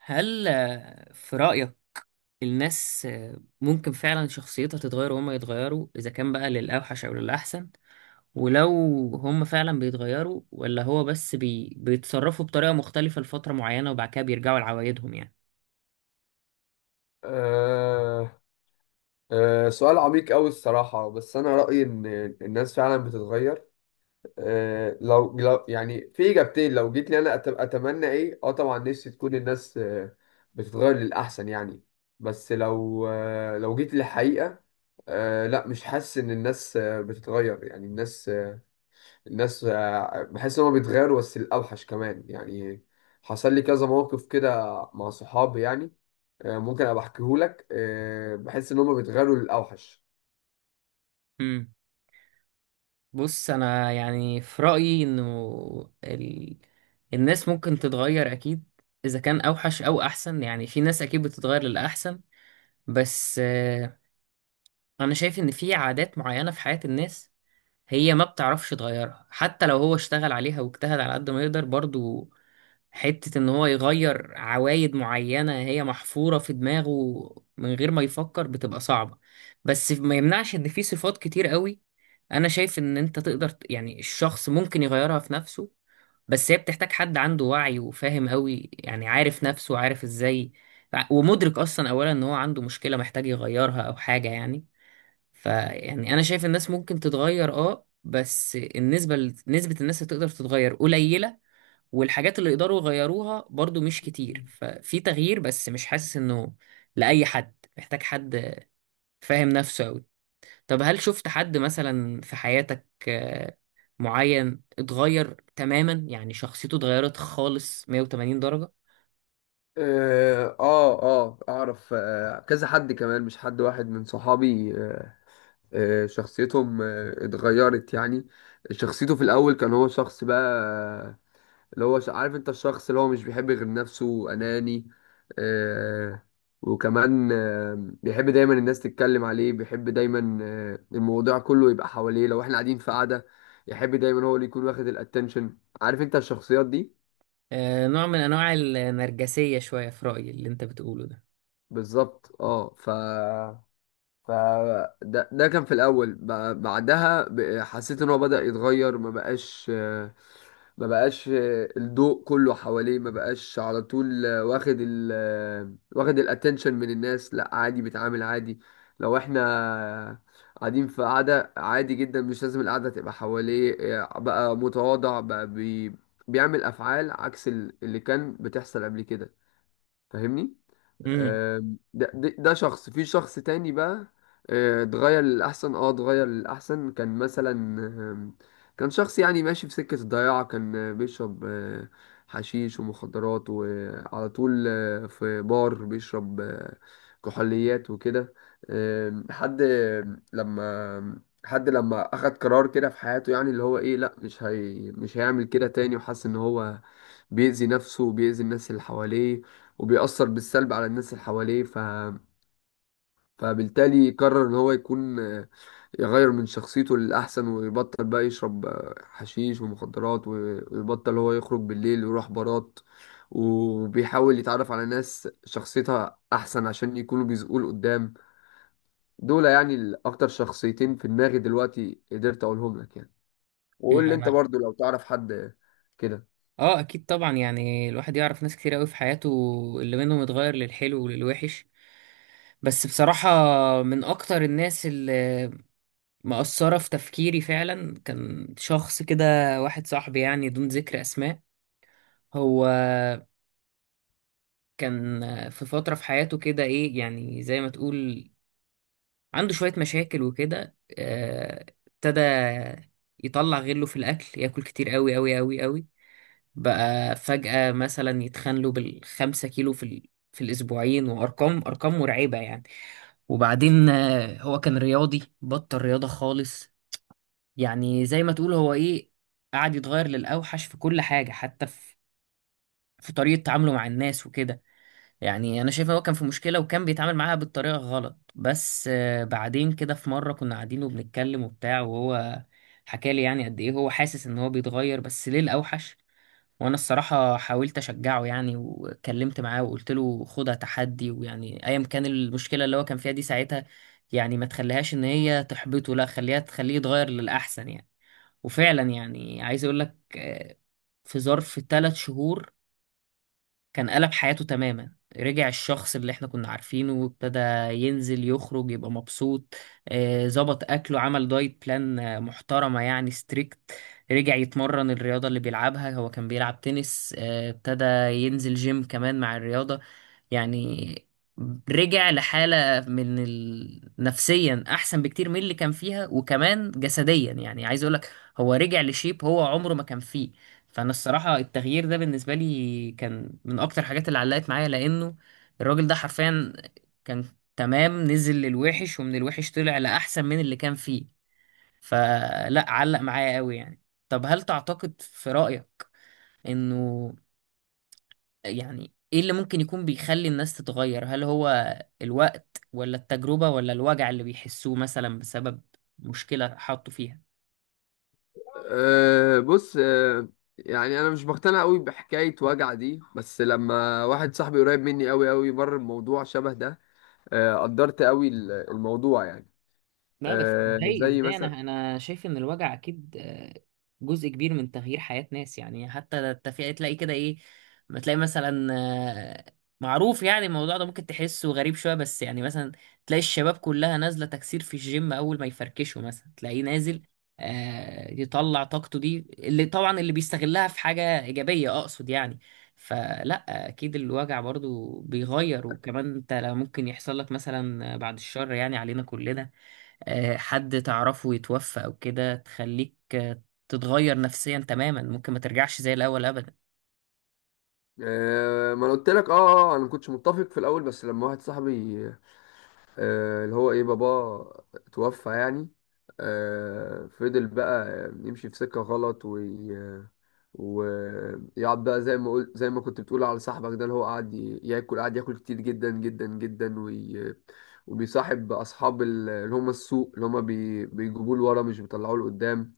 هل في رأيك الناس ممكن فعلا شخصيتها تتغير وهم يتغيروا، إذا كان بقى للأوحش أو للأحسن؟ ولو هم فعلا بيتغيروا، ولا هو بس بيتصرفوا بطريقة مختلفة لفترة معينة وبعد كده بيرجعوا لعوايدهم، يعني؟ آه سؤال عميق أوي الصراحة، بس أنا رأيي إن الناس فعلا بتتغير. لو يعني في إجابتين، لو جيت لي أنا أتمنى إيه. طبعا نفسي تكون الناس بتتغير للأحسن يعني. بس لو، لو جيت للحقيقة، لا مش حاسس إن الناس بتتغير يعني. الناس بحس إن هما بيتغيروا بس الأوحش كمان يعني. حصل لي كذا موقف كده مع صحابي يعني. ممكن ابقى احكيهولك. بحس ان هم بيتغيروا للاوحش. امم بص، أنا يعني في رأيي إنه ال... الناس ممكن تتغير أكيد. إذا كان أوحش أو أحسن، يعني في ناس أكيد بتتغير للأحسن. بس أنا شايف إن في عادات معينة في حياة الناس هي ما بتعرفش تغيرها، حتى لو هو اشتغل عليها واجتهد على قد ما يقدر برضو. حتة ان هو يغير عوايد معينة هي محفورة في دماغه من غير ما يفكر بتبقى صعبة. بس ما يمنعش ان في صفات كتير قوي، انا شايف ان انت تقدر يعني الشخص ممكن يغيرها في نفسه، بس هي بتحتاج حد عنده وعي وفاهم قوي، يعني عارف نفسه وعارف ازاي، ومدرك اصلا اولا ان هو عنده مشكلة محتاج يغيرها او حاجة يعني. فيعني انا شايف الناس ممكن تتغير، اه بس النسبه نسبه الناس اللي تقدر تتغير قليله، والحاجات اللي يقدروا يغيروها برضو مش كتير. ففي تغيير، بس مش حاسس انه لاي حد، محتاج حد فاهم نفسه قوي. طب هل شفت حد مثلا في حياتك معين اتغير تماما، يعني شخصيته اتغيرت خالص 180 درجة؟ اعرف كذا حد، كمان مش حد واحد، من صحابي. شخصيتهم اتغيرت يعني. شخصيته في الاول كان هو شخص بقى، عارف انت الشخص اللي هو مش بيحب غير نفسه، اناني. آه وكمان آه بيحب دايما الناس تتكلم عليه، بيحب دايما، الموضوع كله يبقى حواليه. لو احنا قاعدين في قعدة، يحب دايما هو اللي يكون واخد الاتنشن. عارف انت الشخصيات دي؟ آه، نوع من انواع النرجسية شوية في رأيي اللي انت بتقوله ده. بالظبط. ف ده كان في الاول. بعدها حسيت ان هو بدأ يتغير، ما بقاش، ما بقاش الضوء كله حواليه، ما بقاش على طول واخد ال واخد الاتنشن من الناس. لا عادي، بيتعامل عادي. لو احنا قاعدين في قعدة عادي جدا، مش لازم القعدة تبقى حواليه. بقى متواضع، بقى بيعمل افعال عكس اللي كان بتحصل قبل كده. فاهمني؟ ده شخص في شخص تاني بقى. اتغير للأحسن. كان مثلا، آم، كان شخص يعني ماشي في سكة الضياع. كان بيشرب حشيش ومخدرات، وعلى طول في بار بيشرب كحوليات وكده. آم، حد آم، لما حد لما أخد قرار كده في حياته، يعني اللي هو ايه، لأ مش هيعمل كده تاني. وحس ان هو بيأذي نفسه وبيأذي الناس اللي حواليه، وبيأثر بالسلب على الناس اللي حواليه. فبالتالي قرر ان هو يكون، يغير من شخصيته للأحسن، ويبطل بقى يشرب حشيش ومخدرات، ويبطل هو يخرج بالليل ويروح بارات، وبيحاول يتعرف على ناس شخصيتها أحسن عشان يكونوا بيزقوه لقدام. دول يعني الأكتر شخصيتين في دماغي دلوقتي قدرت أقولهم لك يعني. وقول لي أنت امم برضو لو تعرف حد كده. اه اكيد طبعا، يعني الواحد يعرف ناس كتير قوي في حياته اللي منهم اتغير للحلو وللوحش. بس بصراحة، من اكتر الناس اللي مأثرة في تفكيري فعلا كان شخص كده، واحد صاحبي يعني دون ذكر اسماء. هو كان في فترة في حياته كده ايه، يعني زي ما تقول عنده شوية مشاكل وكده. ابتدى يطلع غله في الاكل، ياكل كتير قوي قوي قوي قوي. بقى فجأة مثلا يتخانلوا بالخمسة كيلو في الأسبوعين، وأرقام أرقام مرعبة يعني. وبعدين هو كان رياضي بطل رياضة خالص، يعني زي ما تقول هو إيه. قعد يتغير للأوحش في كل حاجة، حتى في في طريقة تعامله مع الناس وكده. يعني أنا شايف إن هو كان في مشكلة وكان بيتعامل معاها بالطريقة غلط. بس بعدين كده في مرة كنا قاعدين وبنتكلم وبتاع، وهو حكالي يعني قد إيه هو حاسس إن هو بيتغير بس ليه الأوحش. وانا الصراحه حاولت اشجعه يعني، وكلمت معاه وقلت له خدها تحدي، ويعني ايا كان المشكله اللي هو كان فيها دي ساعتها، يعني ما تخليهاش ان هي تحبطه، لا خليها تخليه يتغير للاحسن يعني. وفعلا يعني عايز اقول لك، في ظرف 3 شهور كان قلب حياته تماما. رجع الشخص اللي احنا كنا عارفينه، وابتدى ينزل يخرج يبقى مبسوط. ظبط اكله، عمل دايت بلان محترمة يعني ستريكت. رجع يتمرن الرياضة اللي بيلعبها، هو كان بيلعب تنس. ابتدى ينزل جيم كمان مع الرياضة. يعني رجع لحالة من نفسيا احسن بكتير من اللي كان فيها، وكمان جسديا. يعني عايز اقولك هو رجع لشيب هو عمره ما كان فيه. فانا الصراحه التغيير ده بالنسبه لي كان من اكتر الحاجات اللي علقت معايا، لانه الراجل ده حرفيا كان تمام، نزل للوحش ومن الوحش طلع لاحسن من اللي كان فيه. فلا علق معايا قوي يعني. طب هل تعتقد في رايك انه، يعني ايه اللي ممكن يكون بيخلي الناس تتغير؟ هل هو الوقت، ولا التجربه، ولا الوجع اللي بيحسوه مثلا بسبب مشكله حطوا فيها؟ بص يعني انا مش بقتنع قوي بحكايه وجع دي، بس لما واحد صاحبي قريب مني قوي قوي مر بموضوع شبه ده، قدرت قوي الموضوع يعني. لا بس ازاي، زي انا مثلا. انا شايف ان الوجع اكيد جزء كبير من تغيير حياة ناس، يعني حتى التفريق تلاقي كده ايه، ما تلاقي مثلا معروف يعني الموضوع ده ممكن تحسه غريب شوية، بس يعني مثلا تلاقي الشباب كلها نازلة تكسير في الجيم اول ما يفركشوا، مثلا تلاقيه نازل يطلع طاقته دي، اللي طبعا اللي بيستغلها في حاجة إيجابية أقصد يعني. فلا أكيد الوجع برضو بيغير. وكمان أنت لا ممكن يحصل لك مثلا بعد الشر يعني علينا كلنا، حد تعرفه يتوفى او كده تخليك تتغير نفسيا تماما، ممكن ما ترجعش زي الاول ابدا. ما انا قلت لك. انا ما كنتش متفق في الاول، بس لما واحد صاحبي، اللي هو ايه، باباه توفى يعني. فضل بقى يمشي في سكه غلط، ويقعد بقى زي ما قلت، زي ما كنت بتقول على صاحبك ده اللي هو قاعد ياكل، قاعد ياكل كتير جدا جدا جدا، وبيصاحب اصحاب اللي هم السوق، اللي هم بيجيبوه لورا، مش بيطلعوه لقدام.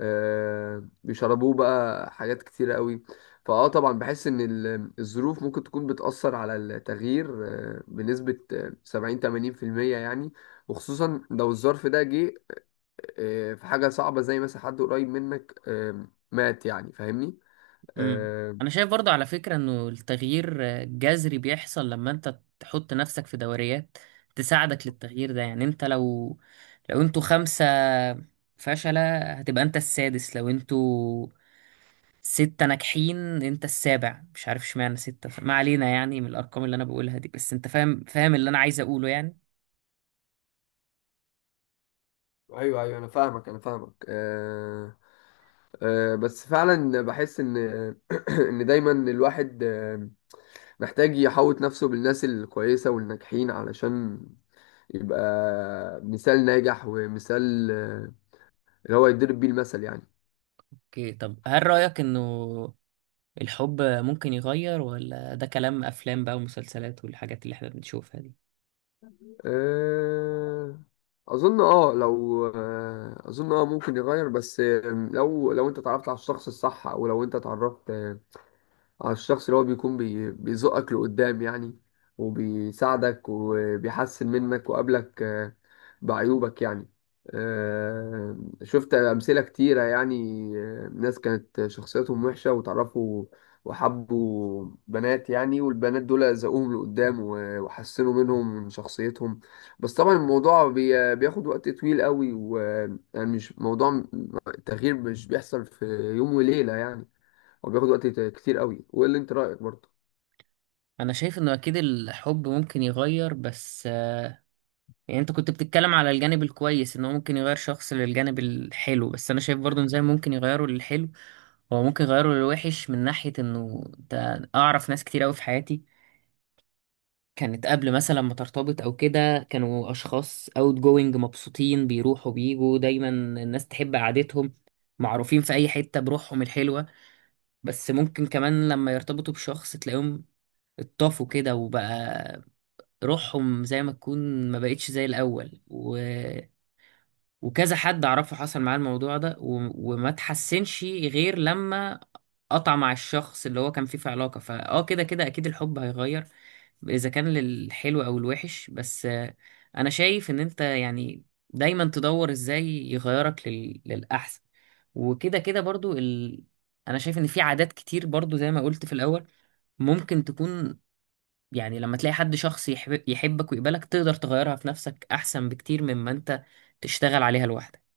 بيشربوه بقى حاجات كتيرة قوي. طبعا بحس ان الظروف ممكن تكون بتأثر على التغيير بنسبة 70 80% يعني. وخصوصا لو الظرف ده جه في حاجة صعبة، زي مثلا حد قريب منك مات يعني. فاهمني؟ امم آه، انا شايف برضو على فكرة انه التغيير جذري بيحصل لما انت تحط نفسك في دوريات تساعدك للتغيير ده. يعني انت لو لو انتوا خمسة فشلة هتبقى انت السادس، لو انتوا ستة ناجحين انت السابع. مش عارف اشمعنى ستة، ما علينا يعني من الارقام اللي انا بقولها دي، بس انت فاهم اللي انا عايز اقوله يعني. ايوه ايوه، انا فاهمك انا فاهمك. بس فعلا بحس ان دايما الواحد محتاج يحوط نفسه بالناس الكويسه والناجحين، علشان يبقى مثال ناجح، ومثال اللي هو يضرب بيه المثل يعني. اوكي، طب هل رأيك انه الحب ممكن يغير، ولا ده كلام افلام بقى ومسلسلات والحاجات اللي احنا بنشوفها دي؟ آه، اظن اه لو آه، اظن ممكن يغير، بس لو انت اتعرفت على الشخص الصح، او لو انت اتعرفت على الشخص اللي هو بيكون بيزقك لقدام يعني، وبيساعدك، وبيحسن منك، وقابلك بعيوبك يعني. آه، شفت أمثلة كتيرة يعني. ناس كانت شخصيتهم وحشة وتعرفوا وحبوا بنات يعني، والبنات دول زقوهم لقدام وحسنوا منهم، من شخصيتهم. بس طبعا الموضوع بياخد وقت طويل قوي، ويعني مش موضوع. التغيير مش بيحصل في يوم وليلة يعني. هو بياخد وقت كتير قوي. وايه اللي انت رايك برضه؟ انا شايف انه اكيد الحب ممكن يغير، بس يعني انت كنت بتتكلم على الجانب الكويس، انه ممكن يغير شخص للجانب الحلو، بس انا شايف برضه إن زي ما ممكن يغيره للحلو هو ممكن يغيره للوحش. من ناحية انه انت اعرف ناس كتير قوي في حياتي كانت قبل مثلا ما ترتبط او كده، كانوا اشخاص اوت جوينج مبسوطين بيروحوا بيجوا، دايما الناس تحب قعدتهم، معروفين في اي حتة بروحهم الحلوة. بس ممكن كمان لما يرتبطوا بشخص تلاقيهم اتطافوا كده، وبقى روحهم زي ما تكون ما بقتش زي الأول. وكذا حد اعرفه حصل معاه الموضوع ده، وما تحسنش غير لما قطع مع الشخص اللي هو كان فيه في علاقة. فاه كده كده اكيد الحب هيغير، اذا كان للحلو او الوحش. بس انا شايف ان انت يعني دايما تدور ازاي يغيرك للاحسن. وكده كده برضو انا شايف ان في عادات كتير برضو زي ما قلت في الاول ممكن تكون، يعني لما تلاقي حد شخص يحبك ويقبلك تقدر تغيرها في نفسك احسن بكتير مما انت تشتغل عليها لوحدك.